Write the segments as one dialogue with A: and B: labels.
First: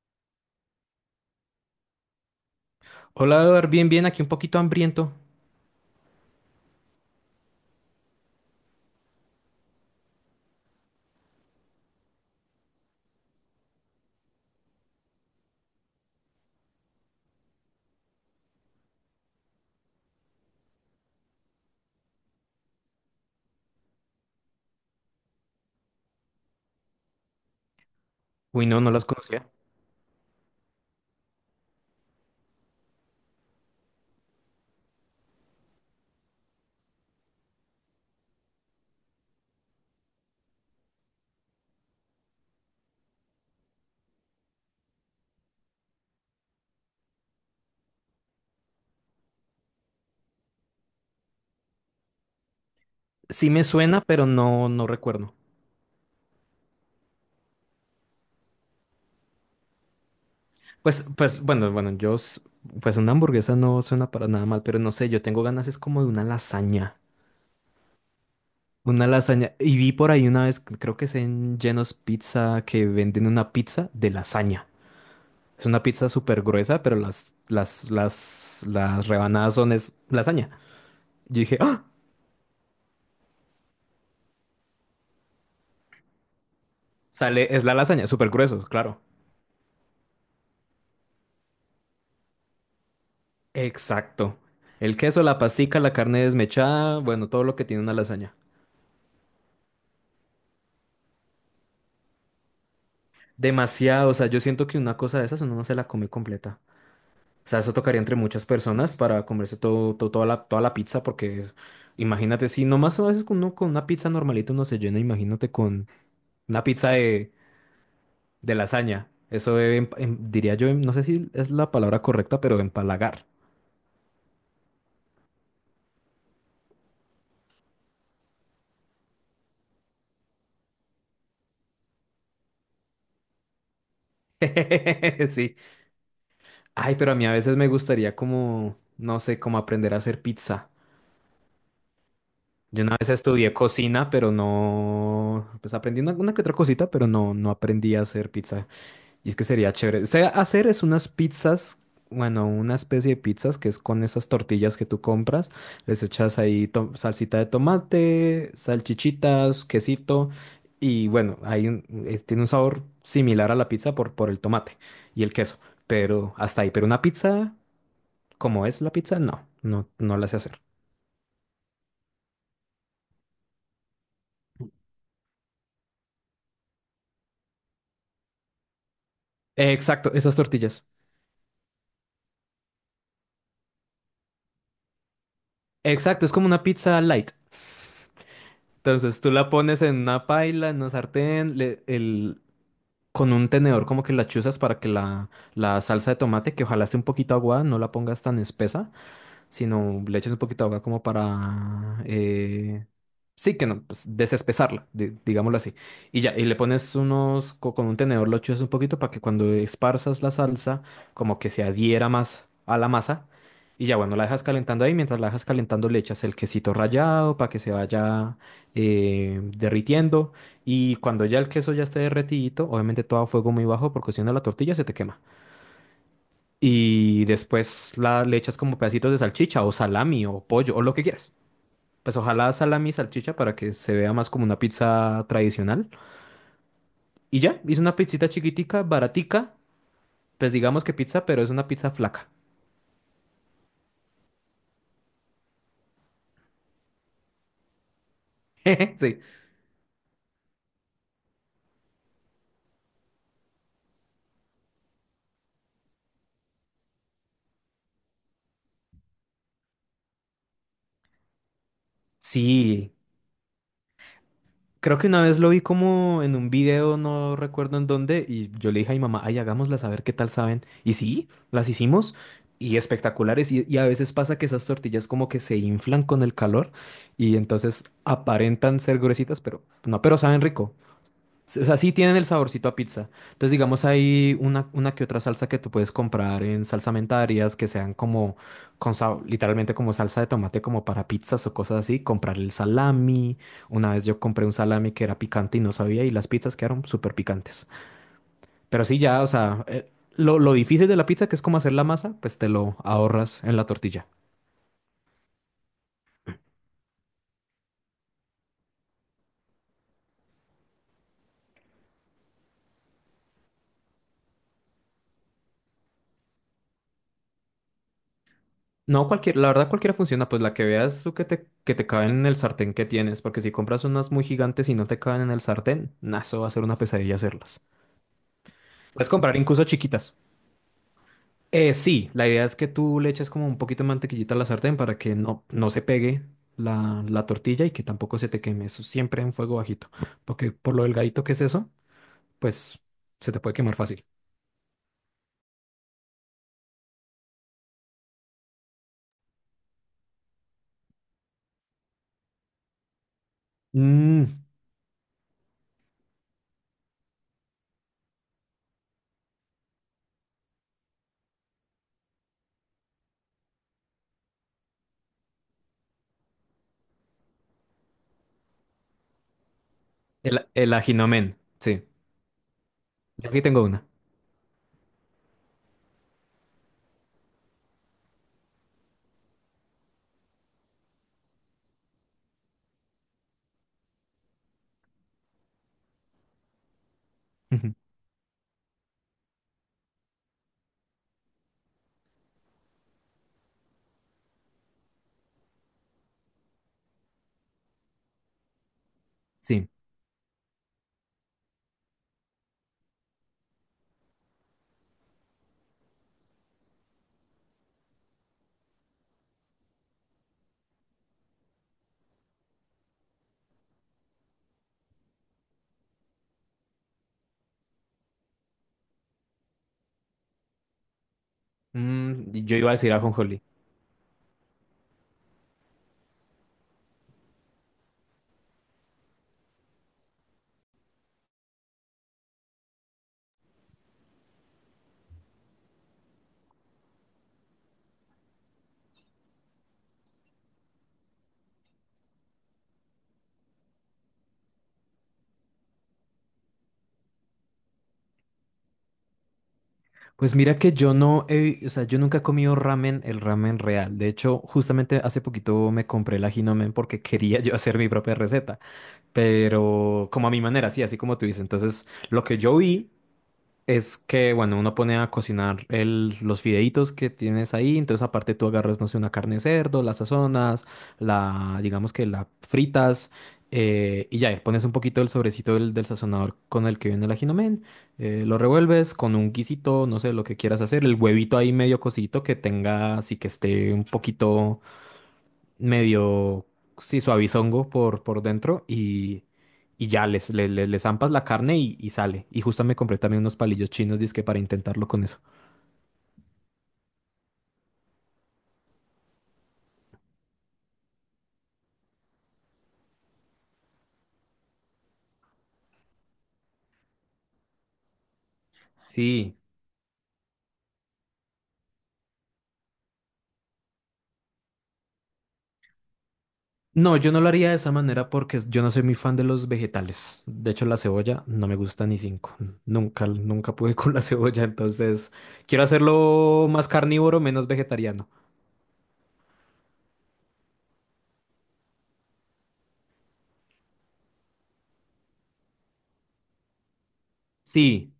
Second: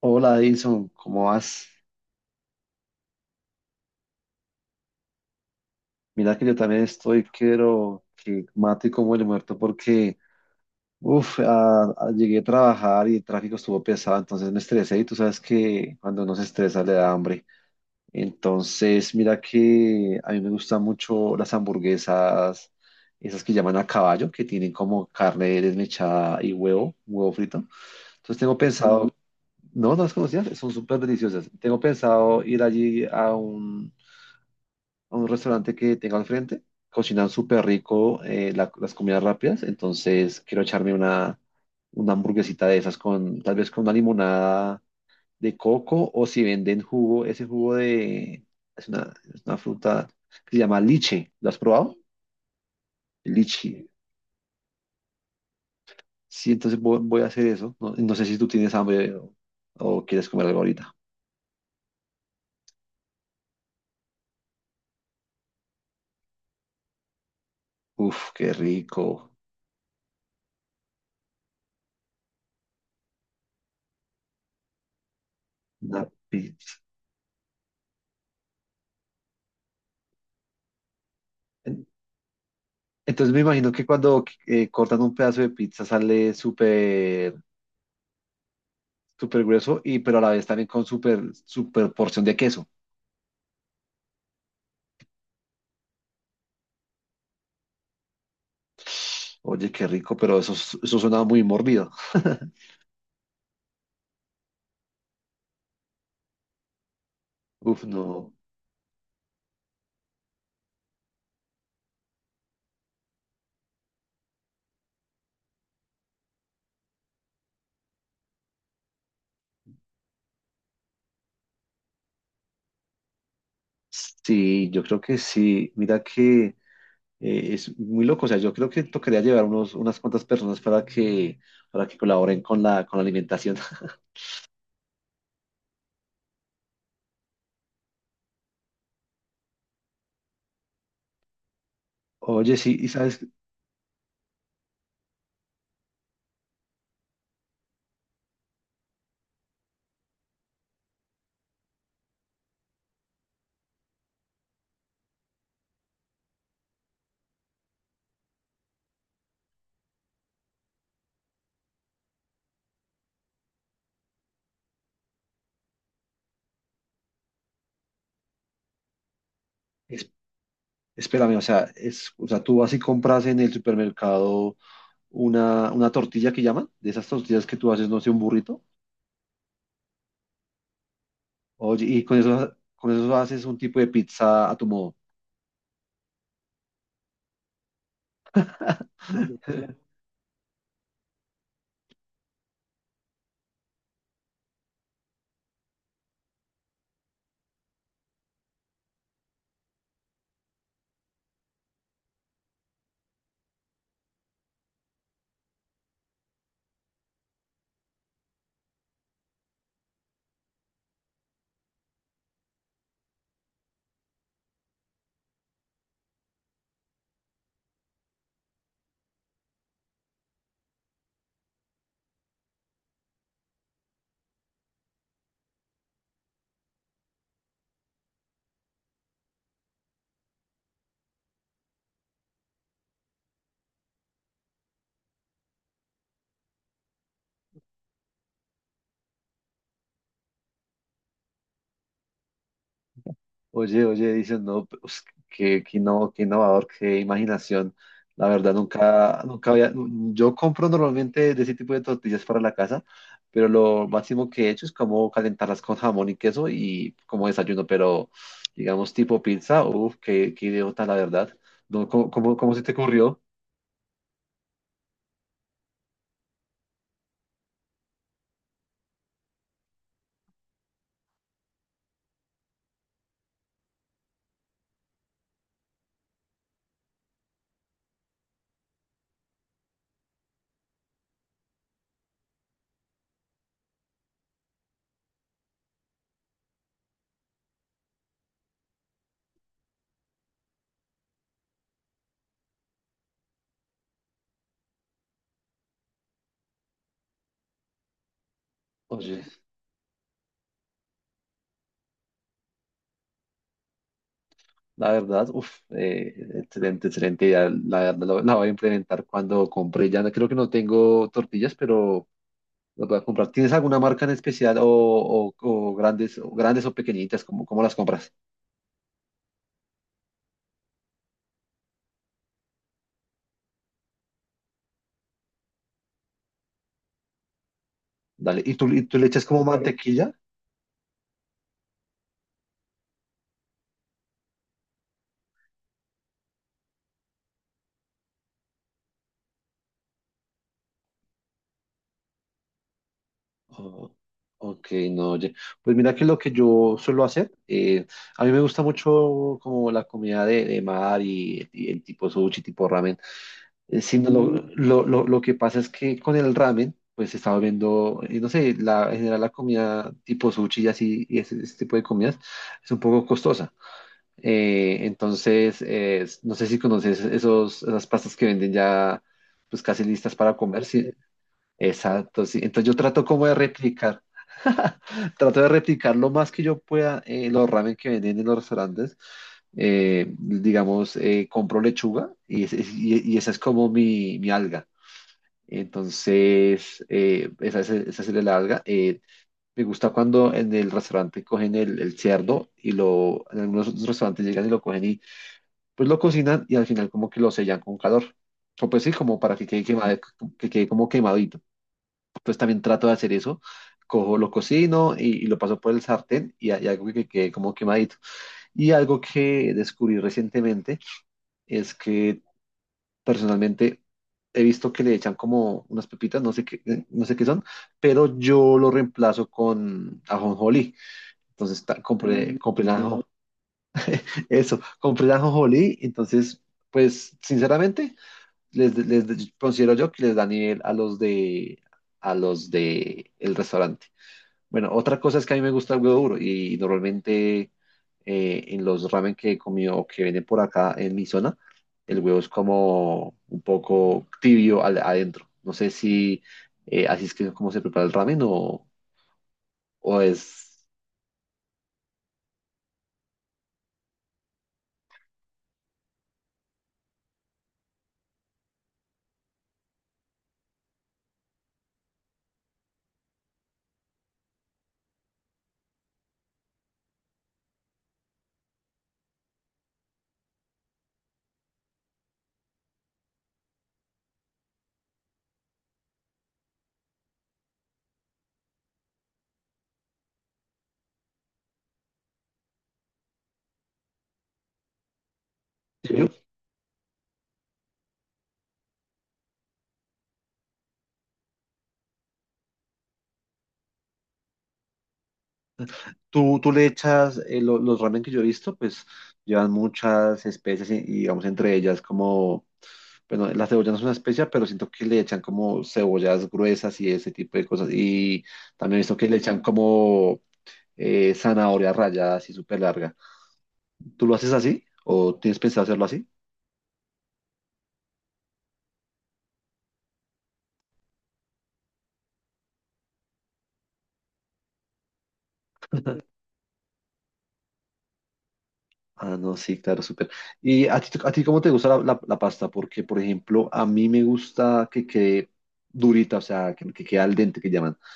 A: Hola Edison, ¿cómo vas?
B: Hola, Eduard, bien, bien, aquí un poquito hambriento.
A: Mira que yo también estoy, quiero que mate como el muerto porque, uff, llegué a trabajar y el tráfico estuvo pesado, entonces me estresé y tú sabes que cuando uno se estresa le da hambre. Entonces, mira que a mí me gustan mucho las hamburguesas, esas que llaman a caballo, que tienen como carne desmechada y huevo, huevo frito. Entonces tengo
B: Uy, no, no las
A: pensado,
B: conocía.
A: no, no las conocías, son súper deliciosas. Tengo pensado ir allí a un restaurante que tenga al frente. Cocinan súper rico, las comidas rápidas, entonces quiero echarme una hamburguesita de esas con tal vez con una limonada de coco o si venden jugo, ese jugo de es una fruta que se llama liche. ¿Lo has probado?
B: Sí me
A: Lichi.
B: suena, pero no recuerdo.
A: Sí, entonces voy a hacer eso. No, no sé si tú tienes hambre o quieres comer algo ahorita.
B: Bueno, bueno, pues una hamburguesa no suena para nada mal, pero no sé, yo tengo ganas, es como de una lasaña.
A: Uf, qué
B: Una
A: rico.
B: lasaña. Y vi por ahí una vez, creo que es en Geno's Pizza, que venden una pizza de lasaña. Es una
A: Una
B: pizza súper
A: pizza.
B: gruesa, pero las rebanadas son es lasaña. Yo dije, ¡ah!
A: Entonces me imagino que cuando cortan un pedazo de pizza sale
B: Sale, es la lasaña, súper grueso, claro.
A: súper grueso, y pero a la vez también con súper porción de queso.
B: Exacto. El queso, la pastica, la carne desmechada, bueno, todo lo que tiene una lasaña.
A: Oye, qué rico, pero eso suena muy morbido.
B: Demasiado, o sea, yo siento que una cosa de esas uno no se la come completa. O sea, eso
A: Uf,
B: tocaría entre
A: no.
B: muchas personas para comerse todo, toda la pizza, porque imagínate, si nomás a veces con uno con una pizza normalita uno se llena, imagínate con una pizza de lasaña. Eso diría yo, no sé si es la palabra correcta, pero empalagar.
A: Sí, yo creo que sí. Mira que es muy loco. O sea, yo creo que tocaría llevar unas cuantas personas para para que colaboren con con la alimentación.
B: Sí. Ay, pero a mí a veces me gustaría como, no sé, como aprender a hacer pizza.
A: Oye, sí,
B: Yo
A: y
B: una vez
A: sabes,
B: estudié cocina, pero no, pues aprendí una que otra cosita, pero no aprendí a hacer pizza. Y es que sería chévere. O hacer es unas pizzas, bueno, una especie de pizzas que es con esas tortillas que tú compras. Les echas ahí salsita de tomate, salchichitas, quesito. Y bueno, tiene un sabor similar a la pizza por el tomate y el queso. Pero hasta ahí. Pero una pizza, como es la pizza, no, no,
A: es-
B: no la sé hacer.
A: espérame, o sea, tú vas y compras en el supermercado. Una una, tortilla que llaman, de esas tortillas que tú haces, no sé, un burrito.
B: Exacto, esas tortillas.
A: Oye, y con eso haces un tipo de pizza a tu modo.
B: Exacto, es como una pizza light. Entonces tú la pones en una paila, en una sartén, con un tenedor como que la chuzas para que la salsa de tomate, que ojalá esté un poquito aguada, no la pongas tan espesa, sino le echas un poquito de agua como para... sí, que no, pues desespesarla, digámoslo así. Y ya, y le pones con un tenedor lo chuzas un poquito para que cuando esparzas la salsa, como que se adhiera más a la masa. Y ya, bueno, la dejas calentando ahí. Mientras la dejas calentando, le echas el quesito rallado para que se vaya derritiendo. Y cuando ya el queso ya esté derretidito, obviamente todo a fuego muy bajo porque si no la tortilla se te quema y después le echas como pedacitos de salchicha o salami o pollo o lo que quieras. Pues ojalá salami y salchicha para que se vea más como una pizza tradicional. Y ya, hice una pizzita chiquitica, baratica, pues digamos que pizza, pero es una pizza flaca.
A: Oye, oye, dicen, no, pues, qué innovador, qué imaginación. La verdad,
B: Sí,
A: nunca, nunca había, yo compro normalmente de ese tipo de tortillas para la casa, pero lo máximo que he hecho es como calentarlas con jamón y queso y como desayuno, pero digamos tipo pizza, uff, qué idiota, la verdad. No, cómo se te
B: sí,
A: ocurrió?
B: creo que una vez lo vi como en un video, no recuerdo en dónde, y yo le dije a mi mamá, ay, hagámoslas a ver qué tal saben. Y sí, las hicimos y espectaculares. Y a veces pasa que esas tortillas como que se inflan con el calor y entonces aparentan ser gruesitas, pero no, pero saben rico. O sea, sí tienen el saborcito a pizza. Entonces, digamos, hay una que otra salsa que tú puedes comprar en salsamentarias que sean como, literalmente como salsa de tomate, como para pizzas o cosas así. Comprar el salami. Una vez yo compré un salami que era picante y no sabía, y las pizzas quedaron súper picantes. Pero sí, ya,
A: Oye.
B: o sea, lo difícil de la pizza, que es como hacer la masa, pues te lo ahorras en la tortilla.
A: La verdad, uff, excelente idea. La verdad, la voy a implementar cuando compre. Ya creo que no tengo tortillas, pero las voy a comprar. ¿Tienes alguna marca en especial, o grandes, o grandes o pequeñitas? ¿Cómo, cómo las compras?
B: No, cualquier, la verdad cualquiera funciona, pues la que veas tú que te caben en el sartén que tienes, porque si compras unas muy gigantes y no te caben en el sartén, nah, eso va a ser una pesadilla hacerlas.
A: Dale. ¿Y y tú le
B: Puedes
A: echas
B: comprar
A: como
B: incluso
A: mantequilla?
B: chiquitas. Sí, la idea es que tú le eches como un poquito de mantequillita a la sartén para que no, no se pegue la tortilla y que tampoco se te queme. Eso siempre en fuego bajito, porque por lo delgadito que es eso, pues se te puede quemar
A: Oh,
B: fácil.
A: ok, no, oye. Pues mira que lo que yo suelo hacer, a mí me gusta mucho como la comida de mar y el tipo sushi, tipo ramen. Sino
B: Mm,
A: lo que pasa es que con el ramen, pues estaba viendo, no sé, la, en general la comida tipo sushi y así, y ese tipo de comidas, es un poco costosa. Entonces no sé si conoces esas pastas que venden ya, pues casi listas para comer.
B: el
A: Sí,
B: ajinomen, sí.
A: exacto, sí. Entonces yo trato como
B: Yo
A: de
B: aquí tengo una.
A: replicar, trato de replicar lo más que yo pueda, los ramen que venden en los restaurantes. Digamos, compro lechuga y, y esa es como mi alga. Entonces,
B: Ujú,
A: esa serie larga. Me gusta cuando en el restaurante cogen el cerdo y lo, en algunos otros restaurantes llegan y lo cogen y pues lo cocinan y al final como que lo sellan con calor. O pues sí, como para que quede
B: sí.
A: quemado, que quede como quemadito. Pues también trato de hacer eso. Cojo, lo cocino y lo paso por el sartén y algo que quede como quemadito. Y algo que descubrí recientemente es que personalmente he visto que le echan como unas pepitas, no sé qué, no sé qué son, pero yo lo reemplazo con ajonjolí. Entonces compré, mm,
B: Yo
A: compré
B: iba a
A: la No.
B: decir
A: ajo-
B: ajonjolí.
A: eso, compré la ajonjolí, entonces pues sinceramente les considero yo que les da nivel a los de el restaurante. Bueno, otra cosa es que a mí me gusta el huevo duro y normalmente, en los ramen que he comido o que venden por acá en mi zona, el huevo es como un poco tibio adentro. No sé si así es que como se prepara el ramen, o
B: Pues mira
A: es
B: que yo no he, o sea, yo nunca he comido ramen, el ramen real. De hecho, justamente hace poquito me compré la Hinomen porque quería yo hacer mi propia receta, pero como a mi manera, sí, así como tú dices. Entonces, lo que yo vi es que, bueno, uno pone a cocinar los fideitos que tienes ahí, entonces aparte tú agarras, no sé, una carne de cerdo, la sazonas, digamos que la fritas, y ya, y pones un poquito del sobrecito del sazonador con el que viene el ajinomen, lo revuelves con un guisito, no sé, lo que quieras hacer, el huevito ahí medio cosito que tenga, así que esté un poquito
A: tibio.
B: medio, sí, suavizongo por dentro y ya le zampas la carne y sale. Y justo me compré también unos palillos chinos, dizque para intentarlo con eso.
A: Tú le echas, los ramen que yo he visto, pues llevan muchas especies y, digamos entre ellas como, bueno, la cebolla no es una especia, pero siento que le echan como cebollas gruesas y ese tipo de cosas. Y también he visto que le
B: Sí,
A: echan como zanahoria rallada así súper larga. ¿Tú lo haces así o tienes pensado hacerlo así?
B: no, yo no lo haría de esa manera porque yo no soy muy fan de los vegetales. De hecho, la cebolla no me gusta ni cinco. Nunca, nunca pude con la cebolla, entonces quiero hacerlo más carnívoro, menos vegetariano.
A: Ah, no, sí, claro, súper. ¿Y a ti cómo te gusta la pasta? Porque, por ejemplo, a mí me gusta que quede durita, o sea, que quede al dente, que llaman.
B: Sí,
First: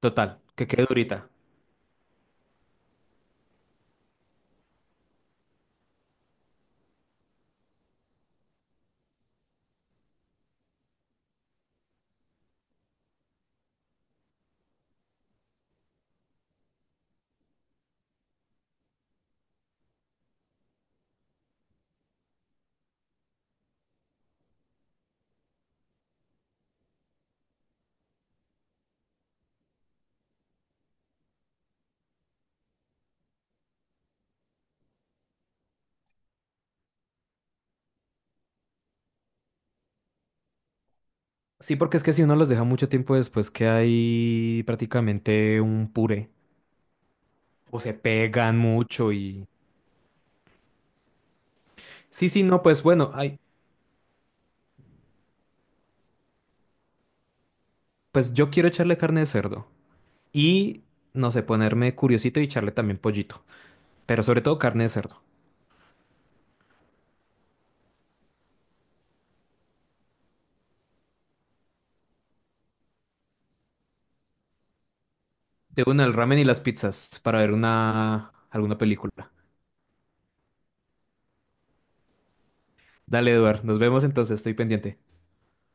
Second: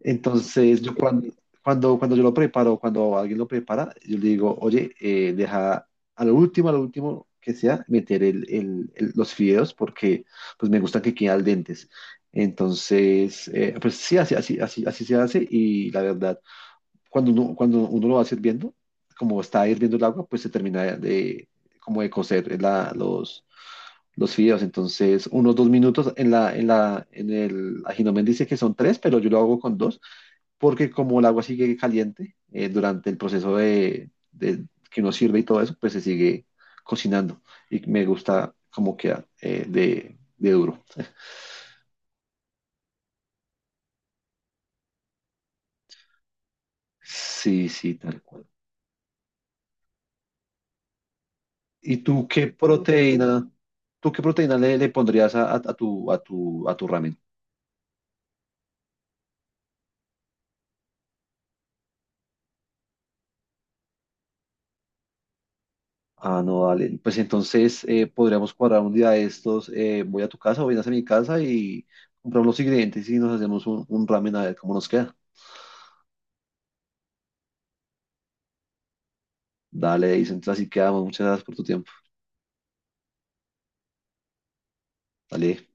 B: total, que
A: Entonces,
B: quede
A: yo
B: durita.
A: cuando yo lo preparo, cuando alguien lo prepara, yo le digo, oye, deja a lo último que sea, meter los fideos porque pues me gustan que queden al dentes. Entonces, pues sí, así se hace, y la verdad, cuando cuando uno lo va sirviendo, como está hirviendo el agua, pues se termina de, como de cocer los fideos. Entonces, unos dos minutos en en el ajinomen dice que son tres, pero yo lo hago con dos, porque como el agua sigue caliente, durante el proceso de que uno sirve y todo eso, pues se sigue cocinando y me gusta cómo queda, de duro.
B: Sí, porque es que si uno los deja mucho tiempo después, que hay prácticamente un puré.
A: Sí,
B: O se
A: sí, tal cual.
B: pegan mucho y...
A: ¿Y
B: Sí, sí, no, pues bueno, ay,
A: tú qué proteína le pondrías a a tu ramen?
B: pues yo quiero echarle carne de cerdo. Y, no sé, ponerme curiosito y echarle también pollito. Pero sobre todo carne de cerdo.
A: Ah, no, dale. Pues entonces, podríamos cuadrar un día de estos. Voy a tu casa o vienes a mi casa y compramos los ingredientes y nos hacemos un ramen a ver cómo nos queda.
B: De una, el ramen y las pizzas para ver una... alguna película.
A: Dale, dice. Entonces así quedamos. Muchas gracias por tu tiempo.
B: Dale, Eduard, nos vemos entonces, estoy pendiente.
A: Dale.